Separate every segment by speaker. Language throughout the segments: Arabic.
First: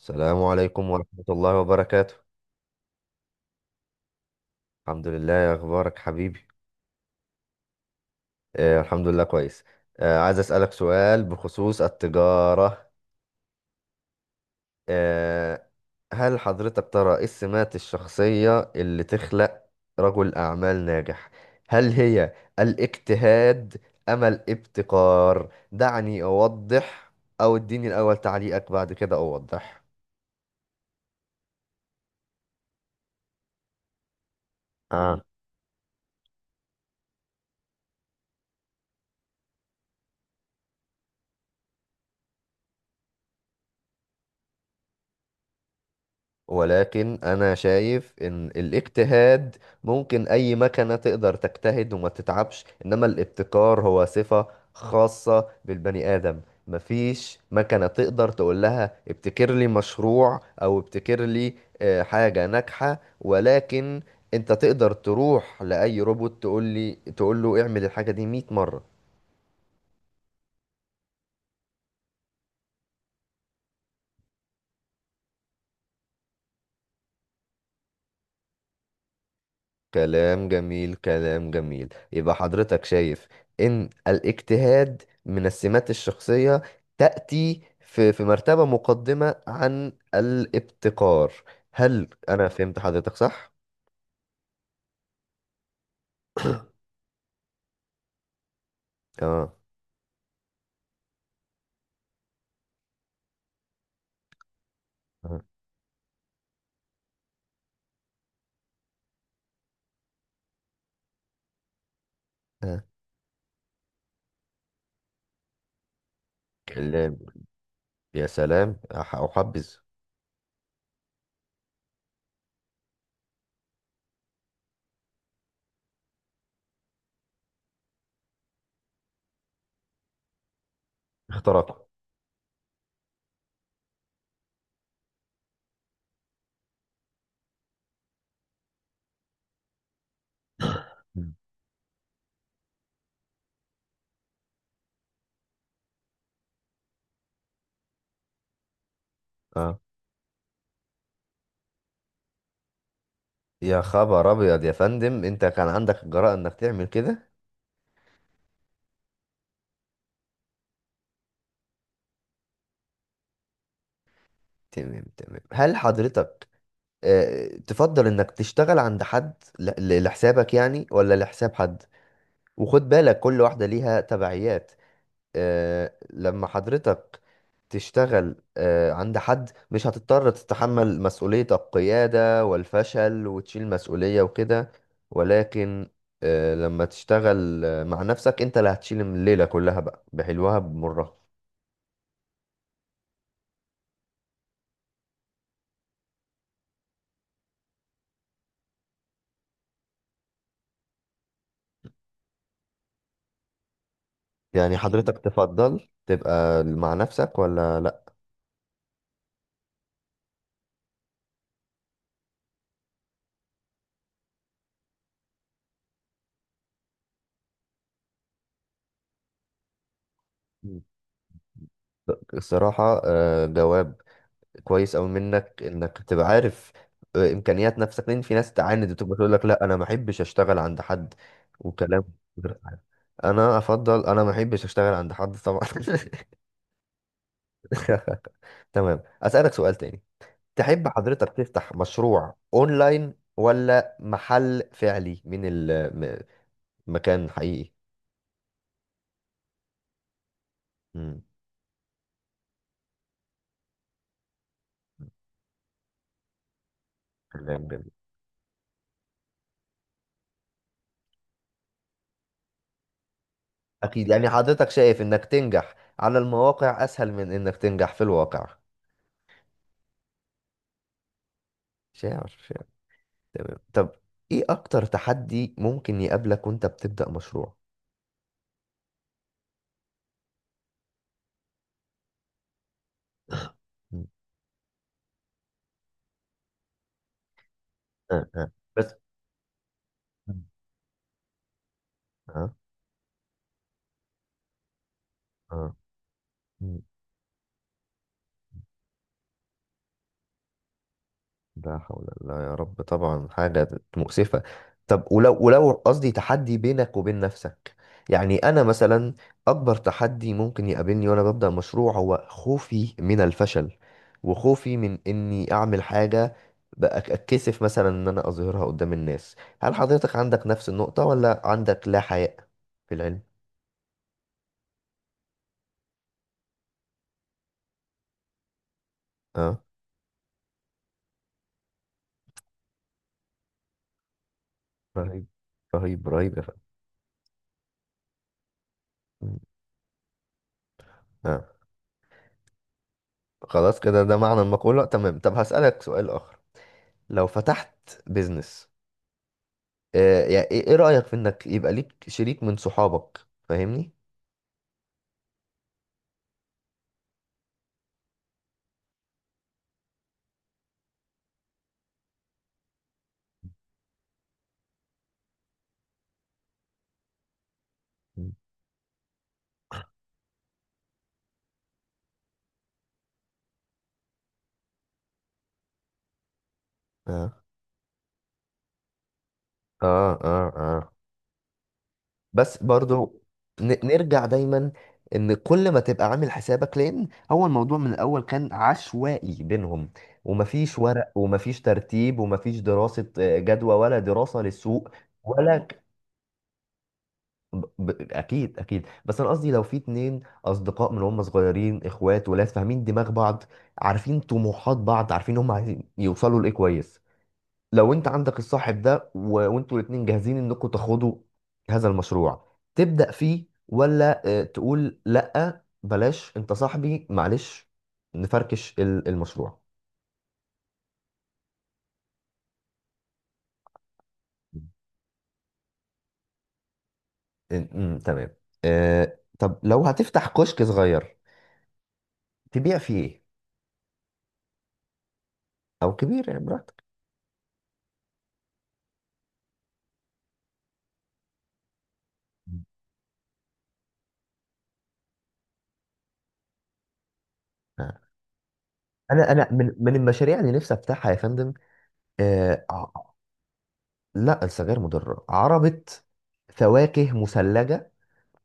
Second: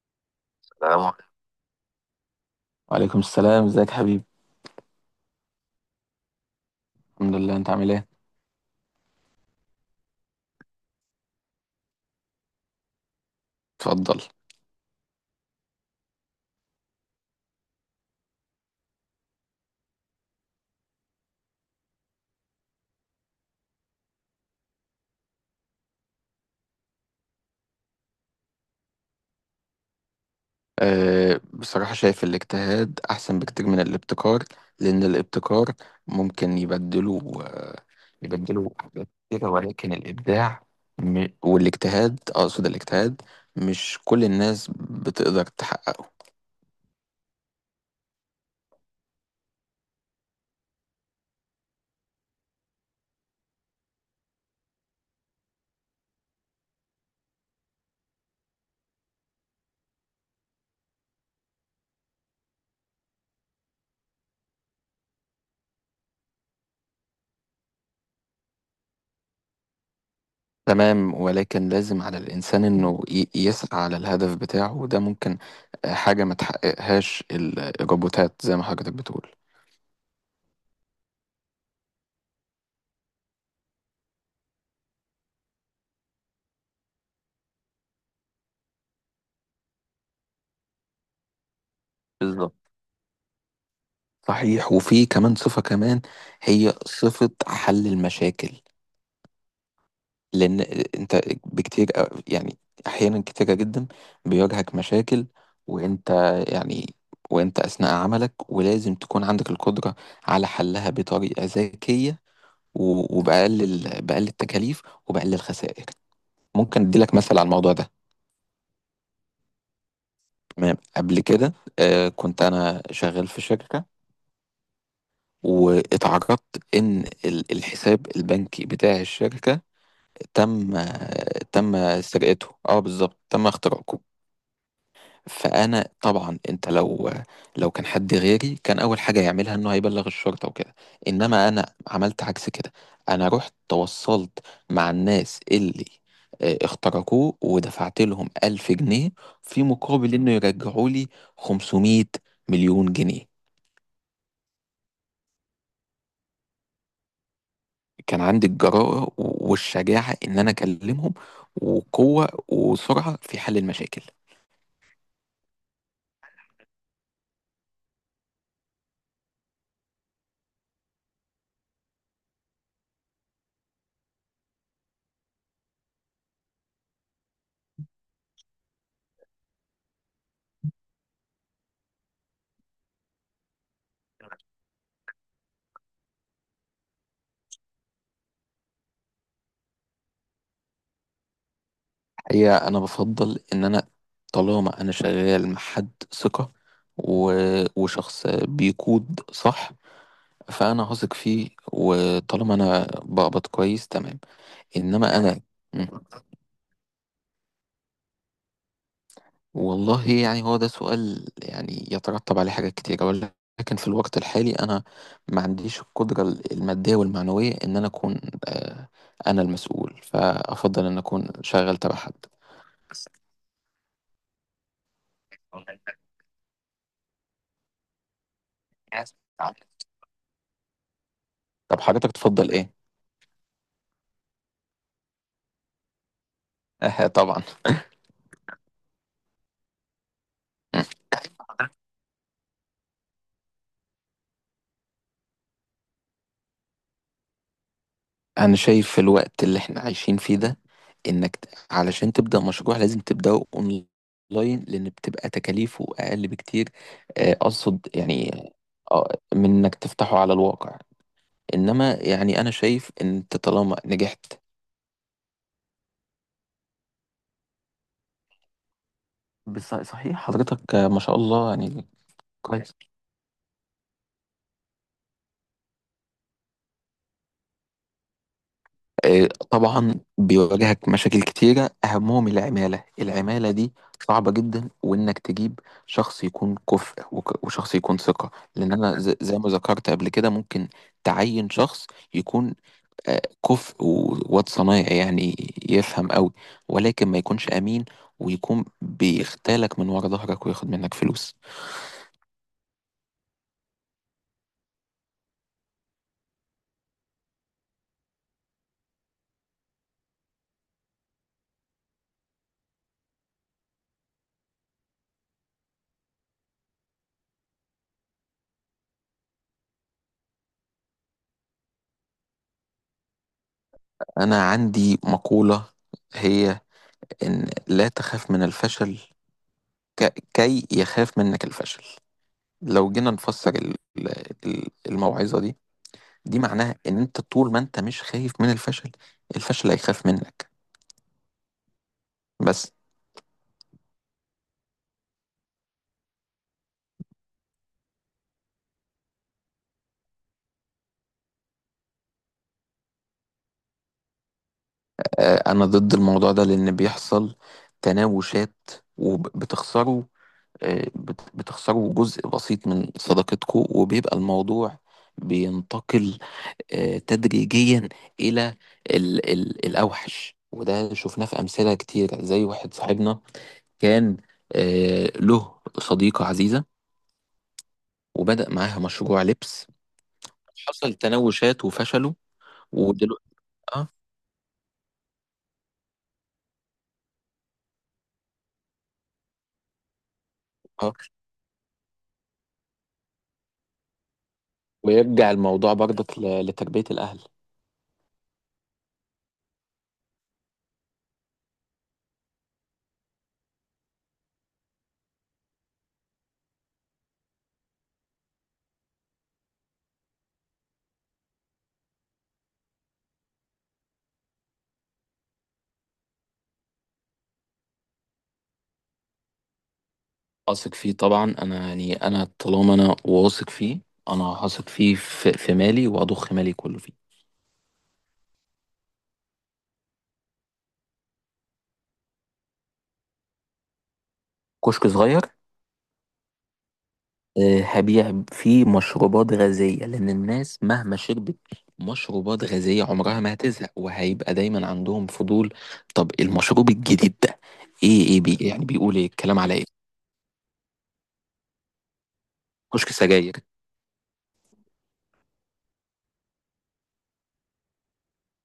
Speaker 1: السلام عليكم
Speaker 2: السلام
Speaker 1: ورحمة
Speaker 2: عليكم.
Speaker 1: الله وبركاته.
Speaker 2: وعليكم السلام، ازيك يا حبيبي؟
Speaker 1: الحمد لله، يا أخبارك حبيبي؟
Speaker 2: الحمد لله، انت عامل ايه؟
Speaker 1: الحمد لله كويس. عايز أسألك سؤال بخصوص التجارة.
Speaker 2: اتفضل.
Speaker 1: آه هل حضرتك ترى إيه السمات الشخصية اللي تخلق رجل أعمال ناجح؟ هل هي الاجتهاد أم الابتكار؟ دعني أوضح، أو اديني الأول تعليقك بعد كده أوضح.
Speaker 2: بصراحة شايف الاجتهاد أحسن بكتير من الابتكار، لأن الابتكار ممكن يبدله حاجات كتيرة. ولكن الإبداع م- والاجتهاد أقصد الاجتهاد مش كل الناس بتقدر تحققه.
Speaker 1: ولكن انا شايف ان الاجتهاد ممكن اي مكنة تقدر تجتهد وما تتعبش، انما الابتكار هو صفة خاصة بالبني ادم. مفيش مكنة تقدر تقول لها ابتكر لي مشروع او ابتكر لي حاجة ناجحة، ولكن انت تقدر تروح لاي روبوت تقول له اعمل الحاجة دي 100 مرة.
Speaker 2: تمام، ولكن لازم على الإنسان إنه يسعى على الهدف بتاعه، وده ممكن حاجة ما تحققهاش الروبوتات زي ما حضرتك بتقول.
Speaker 1: كلام جميل، كلام جميل. يبقى حضرتك شايف ان الاجتهاد من السمات الشخصية تأتي في مرتبة مقدمة عن الابتكار. هل انا
Speaker 2: بالظبط.
Speaker 1: فهمت حضرتك صح؟
Speaker 2: صحيح، وفي كمان صفة كمان، هي صفة حل المشاكل.
Speaker 1: اه.
Speaker 2: لأن أنت بكتير يعني أحيانا كتيرة جدا بيواجهك مشاكل،
Speaker 1: اه.
Speaker 2: وأنت يعني وأنت أثناء عملك، ولازم تكون عندك القدرة على حلها بطريقة ذكية
Speaker 1: آه.
Speaker 2: بأقل التكاليف وبأقل الخسائر. ممكن أديلك
Speaker 1: كلام.
Speaker 2: مثل على الموضوع ده.
Speaker 1: يا سلام، احبذ.
Speaker 2: تمام، قبل كده كنت أنا شغال في شركة، واتعرضت إن الحساب البنكي بتاع الشركة تم
Speaker 1: اختراق.
Speaker 2: تم سرقته. اه، بالظبط، تم اختراقه. فانا طبعا انت لو كان حد غيري، كان اول حاجه يعملها انه هيبلغ الشرطه وكده،
Speaker 1: مم.
Speaker 2: انما انا عملت عكس كده. انا رحت تواصلت مع الناس اللي اخترقوه، ودفعت لهم 1000 جنيه في
Speaker 1: اه.
Speaker 2: مقابل انه يرجعوا لي 500 مليون جنيه.
Speaker 1: يا خبر ابيض يا فندم، انت كان عندك الجرأة انك تعمل كده؟
Speaker 2: كان عندي الجرأة والشجاعة ان انا اكلمهم، وقوة وسرعة في حل المشاكل.
Speaker 1: تمام، تمام. هل حضرتك تفضل انك تشتغل عند حد لحسابك يعني، ولا لحساب حد؟ وخد بالك كل واحدة ليها تبعيات. لما حضرتك تشتغل عند حد مش هتضطر تتحمل مسؤولية القيادة والفشل وتشيل مسؤولية وكده، ولكن لما تشتغل مع نفسك انت اللي هتشيل الليلة كلها بقى، بحلوها بمرها.
Speaker 2: هي انا بفضل ان انا طالما انا شغال مع حد ثقة و... وشخص بيقود صح، فانا هثق فيه، وطالما انا بقبض كويس تمام.
Speaker 1: يعني
Speaker 2: انما
Speaker 1: حضرتك
Speaker 2: انا.
Speaker 1: تفضل
Speaker 2: مم.
Speaker 1: تبقى مع نفسك ولا لا؟
Speaker 2: والله يعني هو ده سؤال يعني يترتب عليه حاجات كتيرة، ولكن في الوقت الحالي انا ما عنديش القدرة المادية والمعنوية ان انا اكون آه، انا المسؤول،
Speaker 1: مم.
Speaker 2: فافضل ان اكون شغال تبع حد.
Speaker 1: الصراحة جواب كويس أوي منك إنك تبقى عارف إمكانيات نفسك، لأن في ناس تعاند بتبقى تقول لك لا أنا ما أحبش أشتغل عند حد
Speaker 2: طب
Speaker 1: وكلام
Speaker 2: حضرتك تفضل
Speaker 1: غير
Speaker 2: ايه؟
Speaker 1: عارف. أنا أفضل، أنا ما أحبش أشتغل عند حد طبعا
Speaker 2: اه، طبعا.
Speaker 1: تمام، أسألك سؤال تاني. تحب حضرتك تفتح مشروع أونلاين، ولا محل فعلي من المكان حقيقي؟
Speaker 2: انا شايف في الوقت اللي احنا عايشين فيه ده،
Speaker 1: مم.
Speaker 2: انك علشان تبدأ مشروع لازم تبدأه اونلاين، لان بتبقى تكاليفه اقل بكتير،
Speaker 1: كلام
Speaker 2: اقصد
Speaker 1: جميل.
Speaker 2: يعني آه، من انك تفتحه على الواقع. انما يعني انا شايف ان انت طالما
Speaker 1: أكيد، يعني
Speaker 2: نجحت.
Speaker 1: حضرتك شايف إنك تنجح على المواقع أسهل من إنك تنجح في الواقع.
Speaker 2: صحيح حضرتك، ما شاء الله يعني.
Speaker 1: شاعر.
Speaker 2: كويس.
Speaker 1: تمام، طب ايه اكتر تحدي ممكن يقابلك وانت بتبدأ مشروع؟
Speaker 2: طبعا بيواجهك مشاكل كتيرة، أهمهم العمالة دي
Speaker 1: مم.
Speaker 2: صعبة جدا، وإنك تجيب شخص يكون كفء وشخص يكون
Speaker 1: آه
Speaker 2: ثقة.
Speaker 1: آه.
Speaker 2: لأن
Speaker 1: بس.
Speaker 2: أنا زي ما ذكرت قبل كده
Speaker 1: مم.
Speaker 2: ممكن تعين شخص
Speaker 1: آه
Speaker 2: يكون آه، كفء وواد صنايعي يعني،
Speaker 1: آه.
Speaker 2: يفهم قوي،
Speaker 1: مم.
Speaker 2: ولكن ما يكونش أمين، ويكون بيختالك من ورا ظهرك وياخد منك فلوس.
Speaker 1: لا حول الله يا رب، طبعا حاجة مؤسفة. طب ولو قصدي تحدي بينك وبين نفسك، يعني أنا مثلا أكبر تحدي ممكن يقابلني وأنا ببدأ مشروع هو خوفي من الفشل، وخوفي من إني أعمل حاجة بأك- أتكسف مثلا إن أنا أظهرها قدام الناس. هل حضرتك عندك نفس النقطة، ولا عندك لا حياء في العلم؟
Speaker 2: أنا عندي مقولة هي إن لا تخاف من الفشل
Speaker 1: اه.
Speaker 2: كي يخاف منك الفشل. لو جينا نفسر
Speaker 1: رهيب.
Speaker 2: الموعظة دي،
Speaker 1: رهيب، رهيب
Speaker 2: دي
Speaker 1: يا
Speaker 2: معناها ان انت طول ما انت مش خايف من الفشل،
Speaker 1: فندم.
Speaker 2: الفشل هيخاف منك.
Speaker 1: اه.
Speaker 2: بس.
Speaker 1: خلاص كده، ده معنى المقولة. تمام، طب هسألك سؤال آخر. لو فتحت بيزنس يعني ايه، إيه رأيك في انك يبقى ليك شريك من صحابك؟ فاهمني.
Speaker 2: انا ضد الموضوع ده، لان بيحصل تناوشات وبتخسروا، بتخسروا جزء بسيط من صداقتكم، وبيبقى الموضوع بينتقل تدريجيا
Speaker 1: مم.
Speaker 2: الى ال ال الاوحش. وده شفناه في امثله كتير، زي واحد صاحبنا كان له صديقه عزيزه،
Speaker 1: اه
Speaker 2: وبدأ معاها مشروع لبس.
Speaker 1: اه اه اه.
Speaker 2: حصل تناوشات وفشلوا
Speaker 1: بس برضو
Speaker 2: ودلوقتي. اه،
Speaker 1: نرجع دايما ان كل ما تبقى عامل حسابك، لان هو الموضوع من الاول كان عشوائي بينهم، ومفيش
Speaker 2: اه،
Speaker 1: ورق ومفيش ترتيب ومفيش دراسة جدوى ولا دراسة للسوق
Speaker 2: ويرجع
Speaker 1: ولا
Speaker 2: الموضوع برضك لتربية الأهل.
Speaker 1: اكيد، اكيد. بس انا قصدي لو في اتنين اصدقاء من هم صغيرين، اخوات، ولاد فاهمين دماغ بعض، عارفين طموحات بعض، عارفين هم عايزين يوصلوا لايه كويس. لو انت عندك الصاحب ده وانتوا الاتنين جاهزين انكم تاخدوا هذا المشروع تبدأ فيه، ولا تقول لا بلاش انت صاحبي معلش، نفركش المشروع؟
Speaker 2: أثق فيه طبعا، أنا يعني أنا طالما أنا واثق فيه، أنا هثق فيه في مالي، وأضخ مالي كله فيه.
Speaker 1: تمام. طب لو هتفتح كشك صغير تبيع فيه ايه،
Speaker 2: كشك صغير.
Speaker 1: او كبير يعني؟
Speaker 2: هبيع فيه مشروبات غازية، لأن الناس مهما شربت مشروبات
Speaker 1: براحتك.
Speaker 2: غازية عمرها ما هتزهق، وهيبقى دايما عندهم فضول. طب المشروب الجديد ده إيه؟ إيه بي يعني بيقول إيه؟
Speaker 1: انا
Speaker 2: الكلام
Speaker 1: انا
Speaker 2: على إيه؟
Speaker 1: من المشاريع اللي نفسي افتحها يا فندم. آه
Speaker 2: كشك
Speaker 1: ع-
Speaker 2: سجاير.
Speaker 1: لا، السجاير مضره. عربه فواكه مثلجه،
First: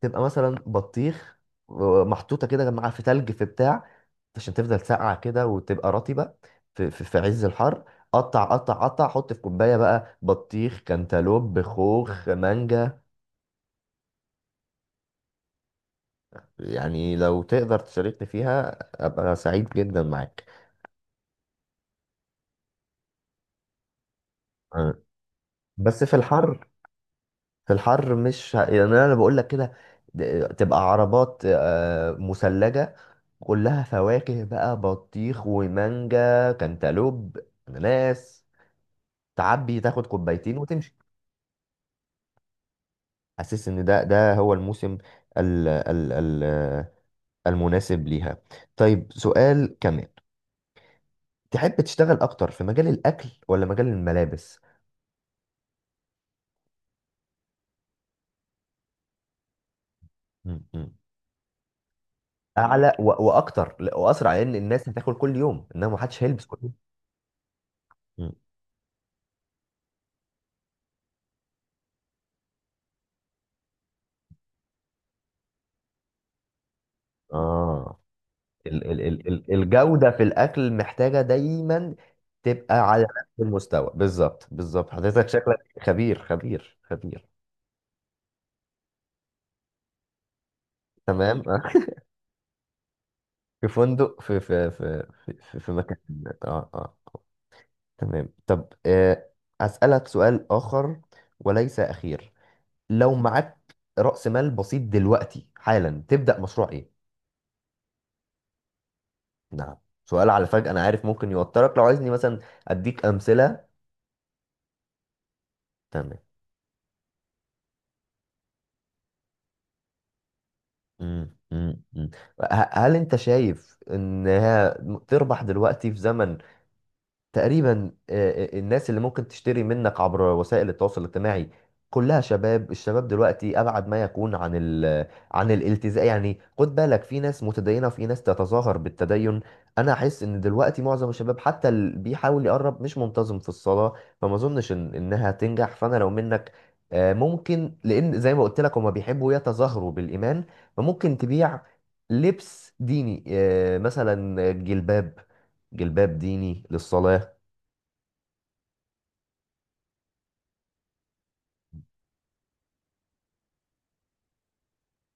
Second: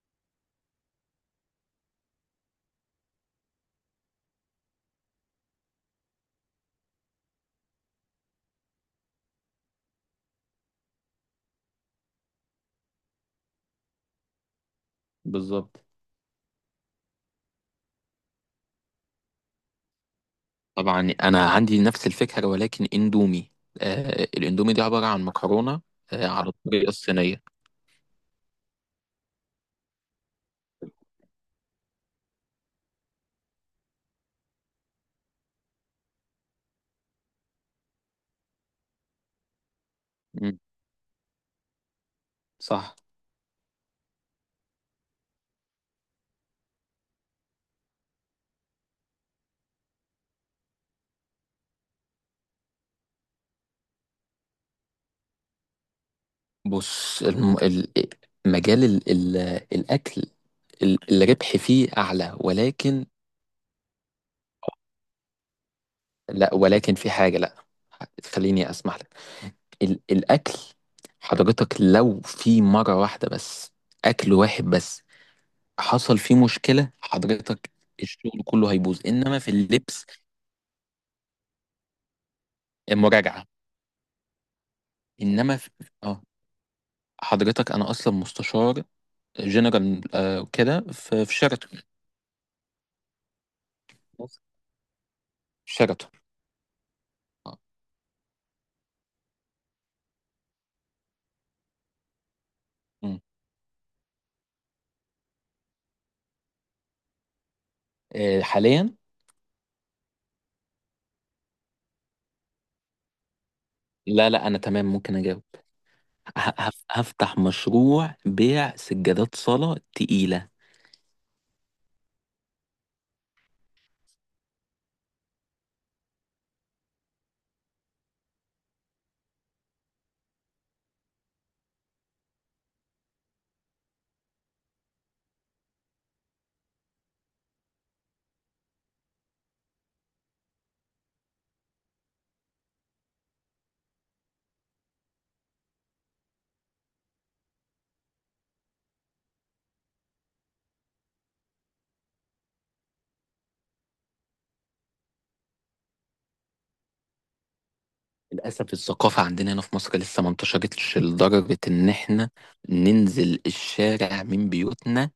Speaker 1: تبقى مثلا بطيخ محطوطه كده مع في تلج في بتاع عشان تفضل ساقعه كده وتبقى رطبه في عز الحر. قطع قطع قطع، حط في كوبايه بقى بطيخ كانتالوب خوخ مانجا.
Speaker 2: بالظبط.
Speaker 1: يعني لو تقدر تشاركني فيها ابقى سعيد جدا معاك.
Speaker 2: طبعا انا عندي نفس الفكره، ولكن اندومي. آه، الاندومي دي
Speaker 1: آه،
Speaker 2: عباره عن مكرونه
Speaker 1: بس في
Speaker 2: آه على
Speaker 1: الحر،
Speaker 2: الطريقه الصينيه.
Speaker 1: في الحر مش يعني انا بقول لك كده، تبقى عربات مثلجة كلها فواكه بقى بطيخ ومانجا كانتالوب اناناس، تعبي تاخد
Speaker 2: مم.
Speaker 1: كوبايتين وتمشي.
Speaker 2: صح.
Speaker 1: حاسس ان ده هو الموسم ال... ال... ال... المناسب ليها. طيب، سؤال كمان. تحب تشتغل اكتر في مجال الاكل ولا مجال الملابس؟
Speaker 2: بص، مجال الاكل،
Speaker 1: م.
Speaker 2: الربح فيه اعلى،
Speaker 1: اعلى
Speaker 2: ولكن.
Speaker 1: واكتر، لأ، واسرع، لان الناس هتاكل كل يوم انما محدش هيلبس
Speaker 2: لا،
Speaker 1: كل يوم.
Speaker 2: ولكن في حاجه. لا،
Speaker 1: م.
Speaker 2: خليني اسمح لك. الاكل حضرتك، لو في مره واحده بس، اكل واحد بس، حصل فيه مشكله، حضرتك
Speaker 1: اه.
Speaker 2: الشغل كله هيبوظ. انما في اللبس
Speaker 1: الجودة في الأكل محتاجة دايما تبقى على نفس
Speaker 2: مراجعه.
Speaker 1: المستوى. بالظبط، بالظبط، حضرتك
Speaker 2: انما
Speaker 1: شكلك
Speaker 2: في...
Speaker 1: خبير،
Speaker 2: اه،
Speaker 1: خبير، خبير.
Speaker 2: حضرتك انا اصلا مستشار جنرال كده في
Speaker 1: تمام
Speaker 2: شيراتون.
Speaker 1: في فندق، في مكان.
Speaker 2: شيراتون.
Speaker 1: اه، اه.
Speaker 2: آه.
Speaker 1: تمام، طب أسألك سؤال آخر وليس أخير. لو
Speaker 2: مم.
Speaker 1: معاك رأس مال بسيط دلوقتي حالا تبدأ مشروع إيه؟
Speaker 2: حاليا.
Speaker 1: نعم. سؤال على فجأة، أنا عارف ممكن يوترك، لو عايزني مثلا أديك أمثلة.
Speaker 2: لا، لا، انا تمام ممكن اجاوب.
Speaker 1: تمام.
Speaker 2: هفتح مشروع بيع سجادات صلاة تقيلة.
Speaker 1: مم. مم. مم. هل انت شايف ان هي تربح دلوقتي في زمن تقريبا الناس اللي ممكن تشتري منك عبر وسائل التواصل الاجتماعي كلها شباب. الشباب دلوقتي ابعد ما يكون عن عن الالتزام. يعني خد بالك، في ناس متدينه وفي ناس تتظاهر بالتدين. انا احس ان دلوقتي معظم الشباب حتى اللي بيحاول يقرب مش منتظم في الصلاه، فما اظنش إن انها تنجح. فانا لو منك ممكن، لان زي ما قلت لك هما بيحبوا يتظاهروا بالايمان، فممكن تبيع لبس ديني مثلا جلباب، جلباب ديني للصلاه.
Speaker 2: للأسف الثقافة عندنا هنا في مصر لسه ما انتشرتش لدرجة إن إحنا ننزل الشارع من بيوتنا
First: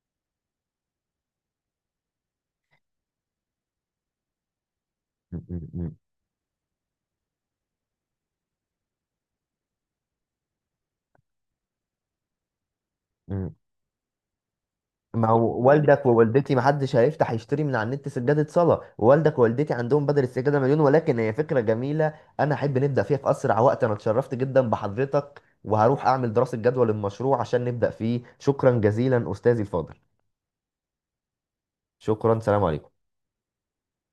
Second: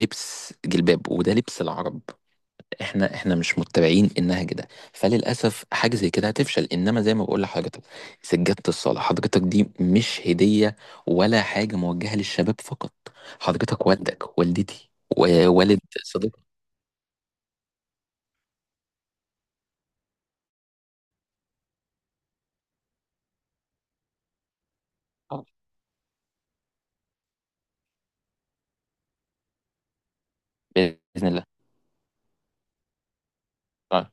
Speaker 2: بلبس جلباب، وده لبس العرب. احنا مش متبعين النهج ده.
Speaker 1: م-
Speaker 2: فللاسف حاجه
Speaker 1: م-
Speaker 2: زي كده هتفشل. انما زي ما بقول لحضرتك، سجاده الصلاه حضرتك دي مش هديه، ولا حاجه موجهه للشباب فقط.
Speaker 1: م.
Speaker 2: حضرتك والدك والدتي
Speaker 1: ما هو
Speaker 2: ووالد
Speaker 1: والدك
Speaker 2: صديقك.
Speaker 1: ووالدتي ما حدش هيفتح يشتري من على النت سجادة صلاة. والدك ووالدتي عندهم بدل السجادة 1000000. ولكن هي فكرة جميلة، أنا أحب نبدأ فيها في أسرع وقت. أنا اتشرفت جدا بحضرتك
Speaker 2: آه،
Speaker 1: وهروح أعمل دراسة جدوى للمشروع عشان نبدأ فيه. شكرا جزيلا أستاذي الفاضل.
Speaker 2: باذن الله.
Speaker 1: شكرا، سلام عليكم.
Speaker 2: آه.